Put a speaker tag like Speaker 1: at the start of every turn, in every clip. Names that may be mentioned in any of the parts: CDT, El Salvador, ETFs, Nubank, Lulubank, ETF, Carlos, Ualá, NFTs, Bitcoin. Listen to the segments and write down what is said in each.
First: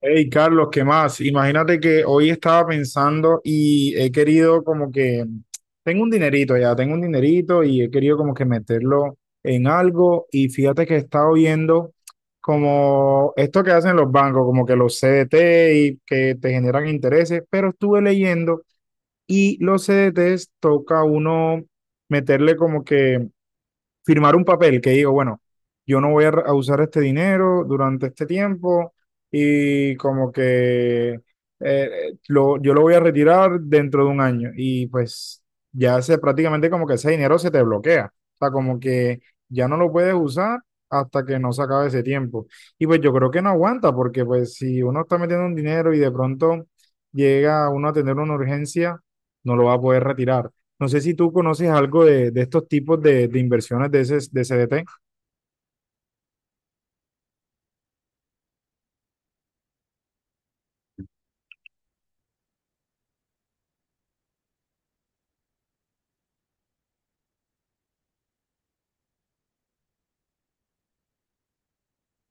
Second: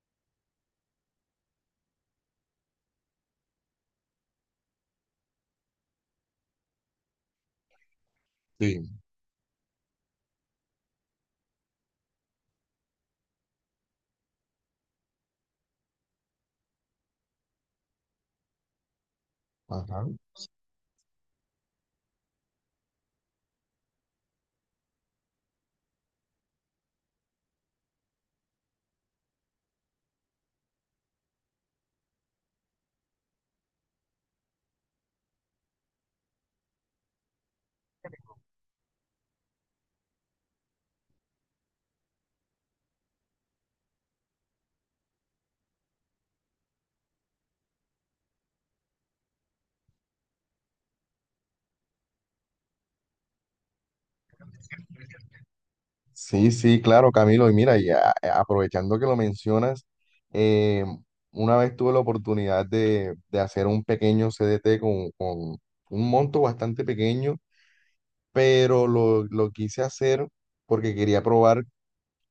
Speaker 1: Hey, Carlos, ¿qué más? Imagínate que hoy estaba pensando y he querido tengo un dinerito ya, tengo un dinerito y he querido como que
Speaker 2: Sí,
Speaker 1: meterlo en algo y fíjate que he estado viendo como esto que hacen los bancos, como que los CDT y que te generan intereses, pero estuve leyendo y los
Speaker 2: ajá.
Speaker 1: CDTs toca uno meterle como que firmar un papel que digo, bueno, yo no voy a usar este dinero durante este tiempo y como que yo lo voy a retirar dentro de un año y pues ya se prácticamente como que ese dinero se te bloquea, o sea, como que ya no lo puedes usar hasta que no se acabe ese tiempo. Y pues yo creo que no aguanta porque pues si uno está metiendo un dinero y de pronto llega uno a tener una urgencia, no lo va a poder retirar. No sé si tú conoces algo de estos tipos de inversiones de, ese, de CDT.
Speaker 2: Sí, sí, claro, Camilo. Y mira, y aprovechando que lo mencionas. eh, una vez tuve la oportunidad de hacer un pequeño CDT con un monto bastante pequeño, pero lo quise hacer porque quería probar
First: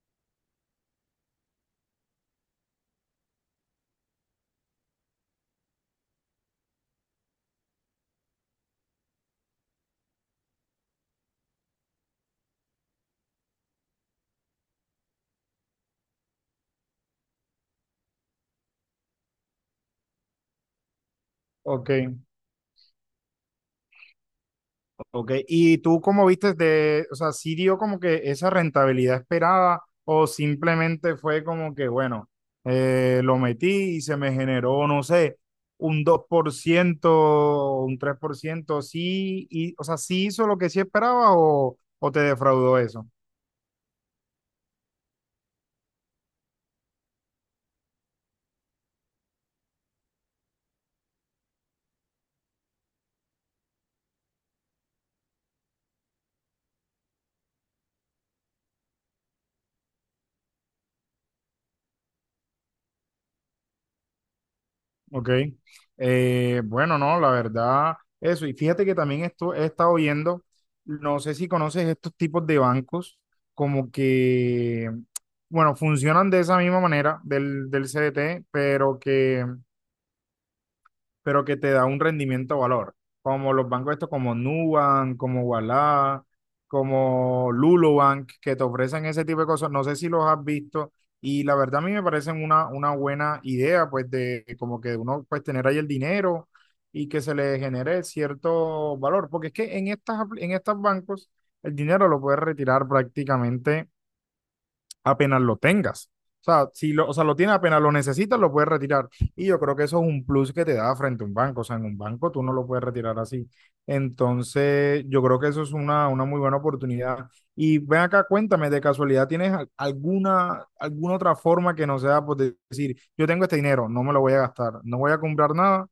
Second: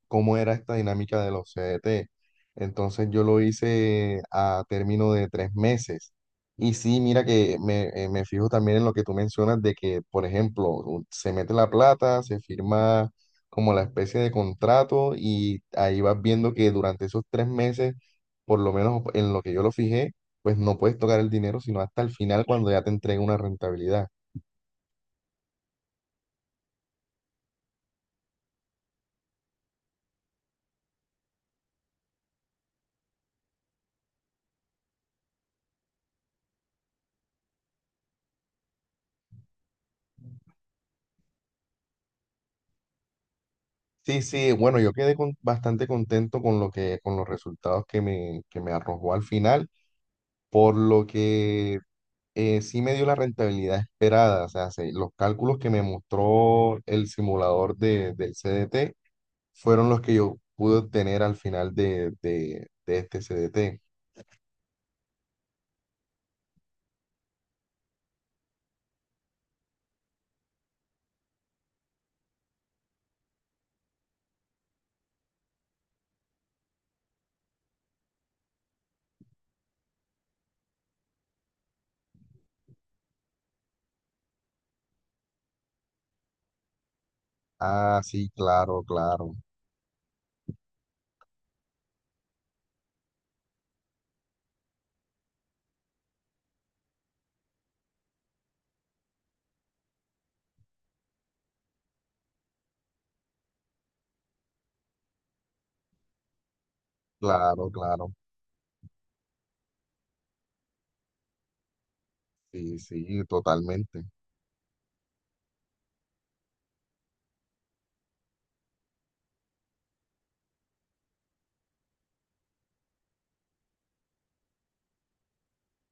Speaker 2: cómo era esta dinámica de los CDT. Entonces yo lo hice a término de 3 meses. Y sí, mira que me fijo también en lo que tú mencionas de que, por ejemplo, se mete la plata, se firma como la especie de contrato y ahí vas viendo que durante esos 3 meses, por lo menos en lo que yo lo fijé, pues no puedes tocar el dinero sino
Speaker 1: Ok,
Speaker 2: hasta el final cuando ya te entrega una rentabilidad.
Speaker 1: ok. ¿Y tú cómo viste de, o sea, sí dio como que esa rentabilidad esperada o simplemente fue como que, bueno, lo metí y se me generó, no sé, un 2%, un 3%, sí, y, o sea, ¿sí hizo lo que sí esperaba o te defraudó eso?
Speaker 2: Sí, sí, bueno, yo quedé bastante contento con lo que, con los resultados que me arrojó al final, por lo que sí me dio la rentabilidad esperada. O sea, los cálculos que me mostró el simulador del CDT fueron los que yo pude obtener al final de este CDT.
Speaker 1: Ok. Bueno, no, la verdad, eso. Y fíjate que también esto he estado viendo. No sé si conoces estos tipos de bancos, como que, bueno, funcionan de esa misma manera del CDT, pero que te da un rendimiento valor, como los bancos estos como Nubank, como Ualá, como
Speaker 2: Ah, sí,
Speaker 1: Lulubank, que te
Speaker 2: claro,
Speaker 1: ofrecen ese
Speaker 2: claro,
Speaker 1: tipo de cosas. No sé si los has visto y la verdad a mí me parecen una buena idea, pues de como que uno pues tener ahí el dinero y que se le genere cierto valor, porque es que en estas, apl- en estos bancos el dinero lo puedes retirar prácticamente apenas lo tengas. O sea, si lo, o sea, lo tienes
Speaker 2: claro,
Speaker 1: apenas lo
Speaker 2: claro.
Speaker 1: necesitas, lo puedes retirar. Y yo creo que eso es un plus que te da frente a un banco. O sea, en un banco tú no lo
Speaker 2: Sí,
Speaker 1: puedes retirar
Speaker 2: sí,
Speaker 1: así.
Speaker 2: totalmente.
Speaker 1: Entonces, yo creo que eso es una muy buena oportunidad. Y ven acá, cuéntame, de casualidad, ¿tienes al- alguna, alguna otra forma que no sea por de- decir, yo tengo este dinero, no me lo voy a gastar, no voy a comprar nada,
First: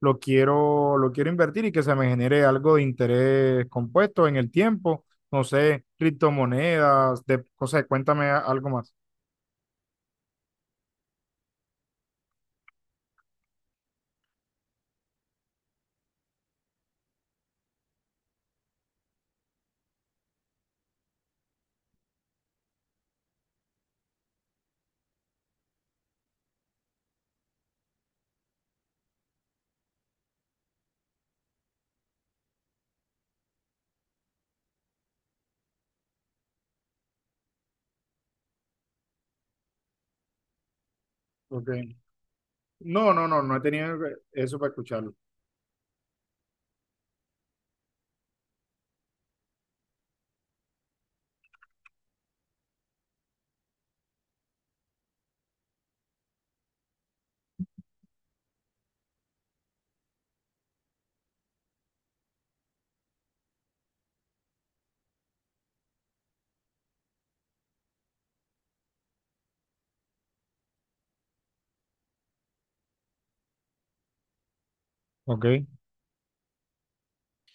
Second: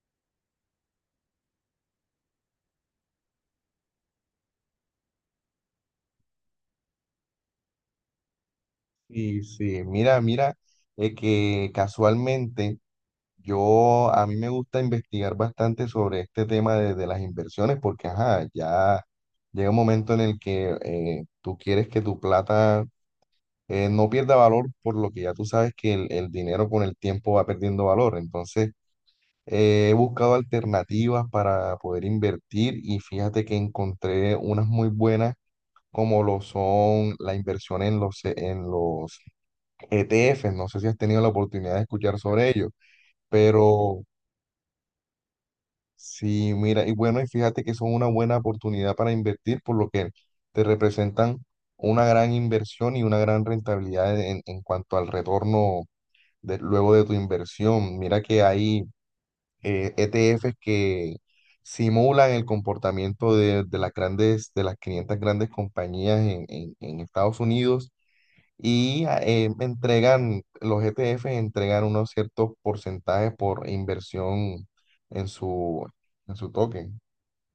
Speaker 1: lo quiero invertir y que se me genere algo de interés compuesto en el tiempo, no sé, criptomonedas, de, o sea, cuéntame a- algo más.
Speaker 2: Y sí, mira, mira, que casualmente a mí me gusta investigar bastante sobre este tema de las inversiones porque, ajá, ya llega un momento en el que tú quieres que tu plata no pierda valor, por lo que ya tú sabes que el dinero con el tiempo va perdiendo valor. Entonces, he buscado alternativas para poder invertir y fíjate que encontré unas muy buenas, como lo son la inversión en los ETFs. No sé si has tenido la
Speaker 1: Ok.
Speaker 2: oportunidad de escuchar sobre ello,
Speaker 1: No, no, no, no he tenido
Speaker 2: pero...
Speaker 1: eso para escucharlo.
Speaker 2: Sí, mira, y bueno, y fíjate que son una buena oportunidad para invertir, por lo que te representan una gran inversión y una gran rentabilidad en cuanto al retorno luego de tu inversión. Mira que hay ETFs que simulan el comportamiento de las 500 grandes compañías en, en Estados Unidos. Y los ETFs entregan unos ciertos porcentajes por inversión en
Speaker 1: Ok.
Speaker 2: su, en su token.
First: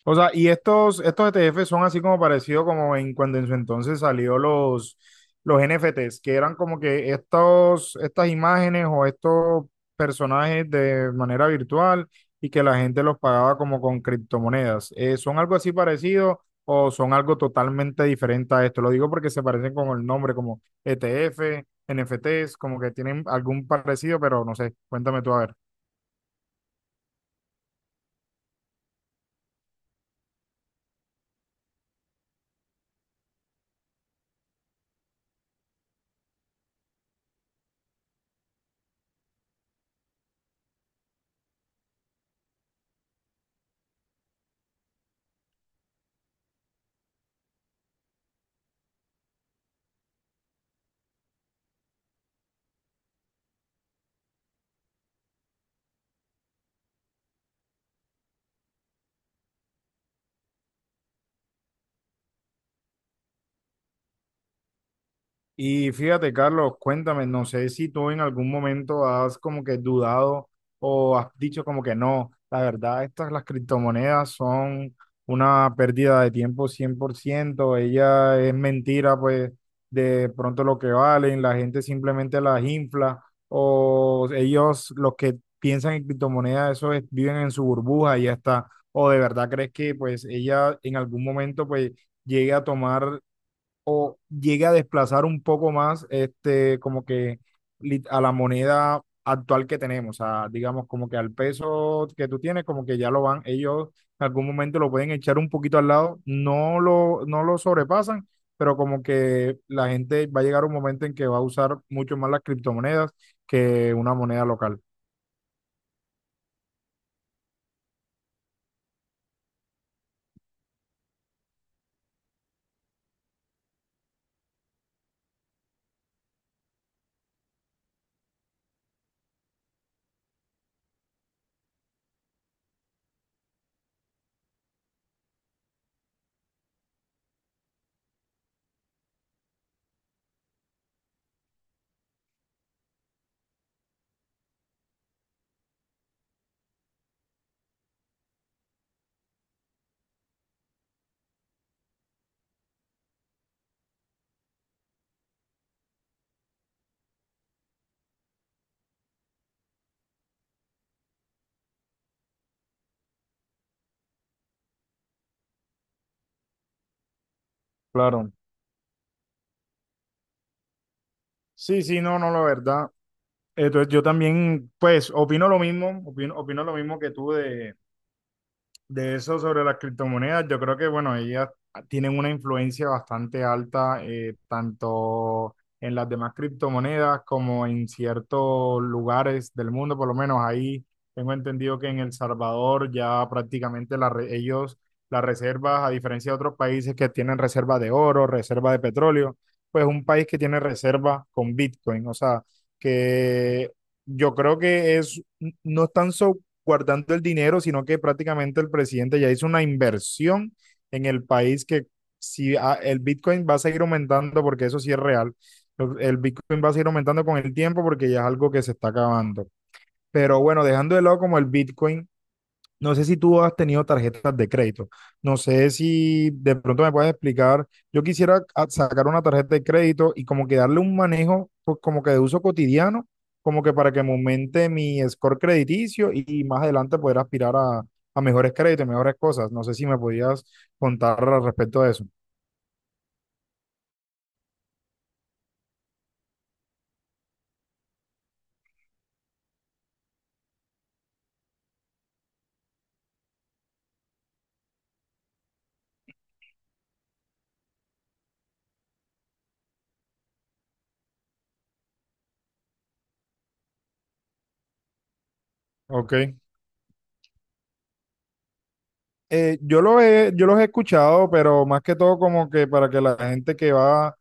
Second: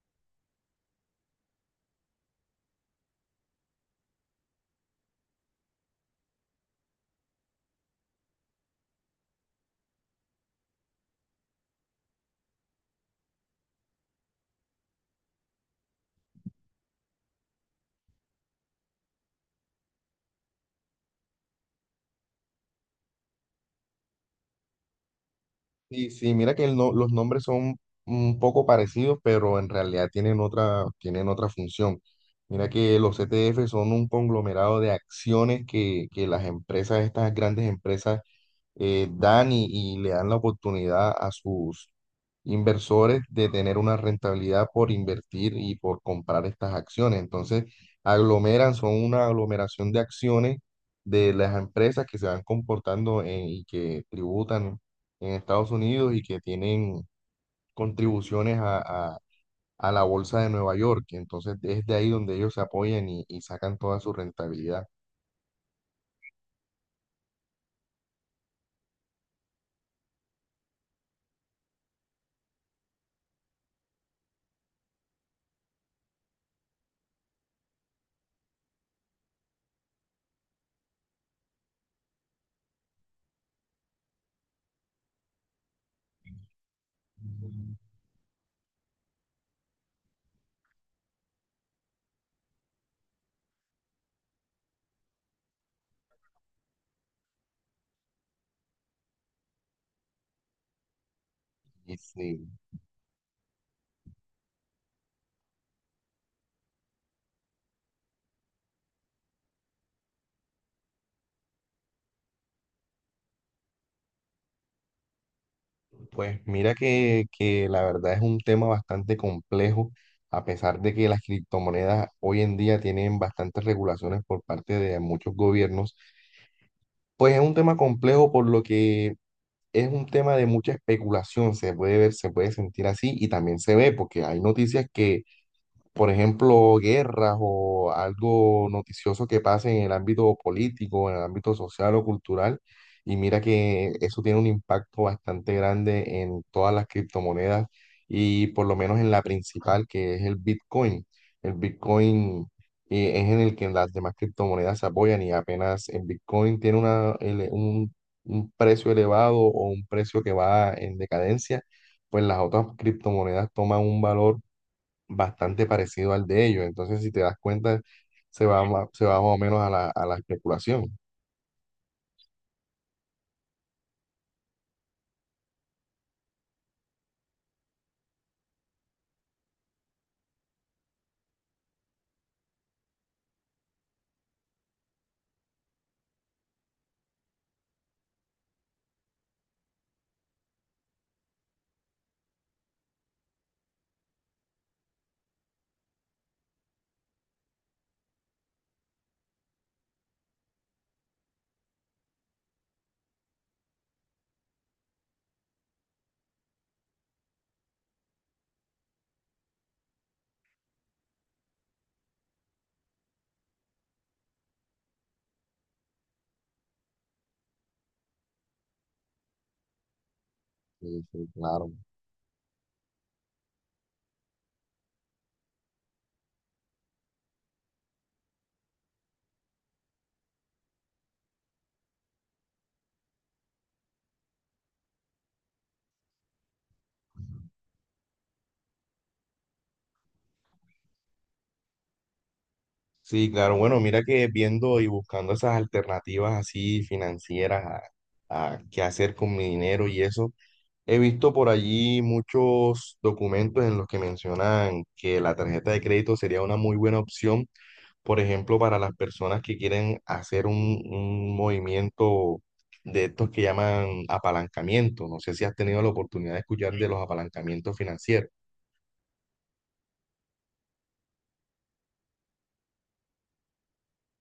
Speaker 1: O sea, y estos ETF son así como parecido como en cuando en su entonces salió los NFTs, que eran como que estos, estas imágenes o estos personajes de manera virtual y que la gente los pagaba como con criptomonedas. ¿Son algo así parecido o son algo totalmente diferente a esto? Lo digo porque se parecen con el nombre, como ETF, NFTs, como que tienen algún parecido, pero no sé, cuéntame tú a ver.
Speaker 2: Sí, sí, mira que el no- los nombres son un poco parecidos, pero en realidad tienen otra función. Mira que los ETF son un conglomerado de acciones que las empresas, estas grandes empresas, dan, y le dan la oportunidad a sus inversores de tener una rentabilidad por invertir y por comprar estas acciones. Entonces, son una aglomeración de acciones de las empresas que se van comportando y que tributan en Estados Unidos y que tienen contribuciones a- a la bolsa de Nueva York. Entonces, es de ahí donde ellos se apoyan y sacan toda su rentabilidad.
Speaker 1: Y fíjate, Carlos, cuéntame, no sé si tú en algún momento has como que dudado o has dicho como que no, la verdad, estas las criptomonedas son una pérdida de tiempo, 100% ella es mentira, pues de pronto lo que valen, la gente simplemente las infla, o ellos los que piensan en criptomonedas, eso es, viven en su burbuja y ya está, o de verdad crees que pues ella en algún momento pues llegue a tomar llegue a desplazar un poco más este, como que lit- a la moneda actual que tenemos, o sea, digamos como que al peso que tú tienes, como que ya lo van, ellos en algún momento lo pueden echar un poquito al lado, no lo sobrepasan, pero como que la gente va a llegar un momento en que va a usar mucho más las criptomonedas que una moneda local.
Speaker 2: Pues mira que la verdad es un tema bastante complejo, a pesar de que las criptomonedas hoy en día tienen bastantes regulaciones por parte de muchos gobiernos. Pues es un tema complejo, por lo que es un tema de mucha especulación. Se puede ver, se puede sentir así, y también se ve porque hay noticias que, por ejemplo, guerras o algo noticioso que pase en el ámbito político, en el ámbito social o cultural. Y mira que eso tiene un impacto bastante grande en todas las criptomonedas, y por lo menos en la principal, que es el Bitcoin. El Bitcoin es en el que las demás criptomonedas se apoyan, y apenas el Bitcoin tiene un precio elevado o un precio que va en decadencia, pues las otras criptomonedas toman un valor bastante parecido al de ellos. Entonces, si te das cuenta,
Speaker 1: Claro.
Speaker 2: se va más o menos a la especulación.
Speaker 1: Sí, sí, no, no, la verdad. Entonces yo también, pues, opino lo mismo, opino lo mismo que tú de eso sobre las criptomonedas, yo creo que, bueno, ellas tienen una influencia bastante alta, tanto en las demás criptomonedas como en ciertos lugares del mundo, por lo menos ahí tengo entendido que en El Salvador ya prácticamente la re- ellos, las reservas, a diferencia de otros países que tienen reserva de oro, reserva de petróleo, pues un país que tiene reserva con Bitcoin, o sea, que yo creo que es, no están so- guardando el dinero, sino que prácticamente el presidente ya hizo una inversión en el país que si ah, el Bitcoin va a seguir aumentando, porque eso sí es real, el Bitcoin va a seguir aumentando con el tiempo porque ya es algo que se está acabando. Pero bueno, dejando de
Speaker 2: Sí,
Speaker 1: lado
Speaker 2: sí,
Speaker 1: como el
Speaker 2: claro.
Speaker 1: Bitcoin, no sé si tú has tenido tarjetas de crédito. No sé si de pronto me puedes explicar. Yo quisiera a- sacar una tarjeta de crédito y como que darle un manejo pues, como que de uso cotidiano, como que para que me aumente mi score crediticio y más adelante poder aspirar a mejores créditos, mejores cosas. No sé si me podías contar al respecto de eso.
Speaker 2: Sí, claro. Bueno, mira que viendo y buscando esas alternativas así financieras a qué hacer con mi dinero y eso, he visto por allí muchos documentos en los que mencionan que la tarjeta de crédito sería una muy buena opción. Por ejemplo, para las personas que quieren hacer un movimiento de estos que llaman apalancamiento. No sé si has tenido la
Speaker 1: Ok.
Speaker 2: oportunidad de escuchar de los apalancamientos financieros.
Speaker 1: Yo los he escuchado, pero más que todo como que para que la gente que va,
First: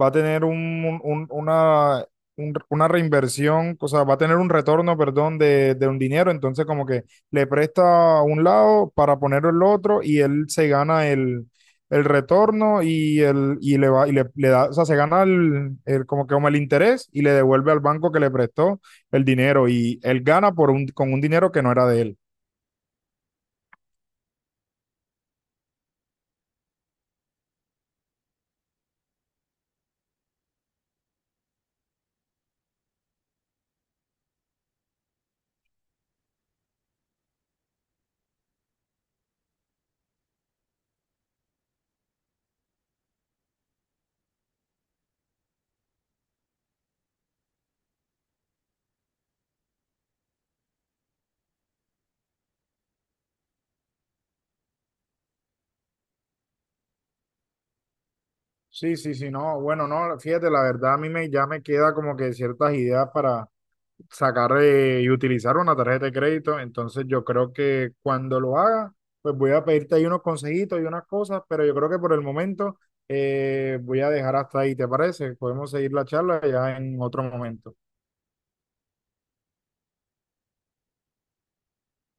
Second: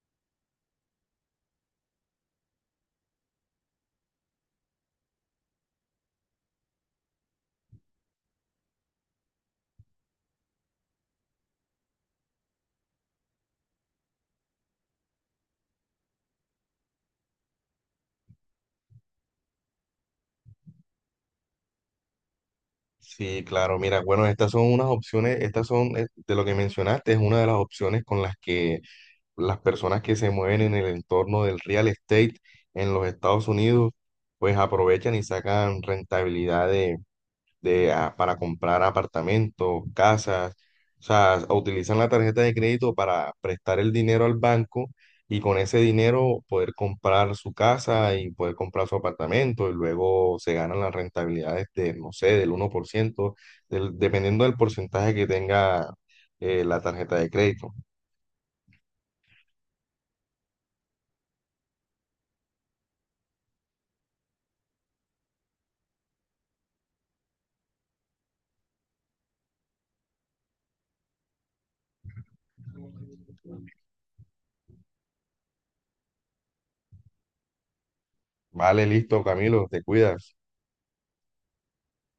Speaker 1: va a tener una, una reinversión, o sea, va a tener un retorno, perdón, de un dinero, entonces como que le presta a un lado para ponerlo el otro y él se gana el retorno y, el, y le va, y le da, o sea, se gana el- como que como el interés y le devuelve al banco que le prestó el dinero y él gana por un, con un dinero que no era de él.
Speaker 2: Sí, claro, mira, bueno, estas son unas opciones. De lo que mencionaste, es una de las opciones con las que las personas que se mueven en el entorno del real estate en los Estados Unidos pues aprovechan y sacan rentabilidad de, ah para comprar apartamentos, casas. O sea, utilizan la tarjeta de crédito para prestar el dinero al banco, y con ese dinero poder comprar su casa y poder comprar su apartamento, y luego se ganan las rentabilidades de, no sé, del 1%, dependiendo del porcentaje que tenga la tarjeta de crédito.
Speaker 1: Sí, sí, sí, no, bueno, no, fíjate, la verdad a mí me, ya me queda como que ciertas ideas para sacar y utilizar una tarjeta de crédito, entonces yo creo que cuando lo haga, pues voy a pedirte ahí unos consejitos y unas cosas, pero yo creo que por el momento, voy a dejar hasta ahí, ¿te parece? Podemos seguir la charla ya en otro momento.
Speaker 2: Vale, listo, Camilo, te cuidas.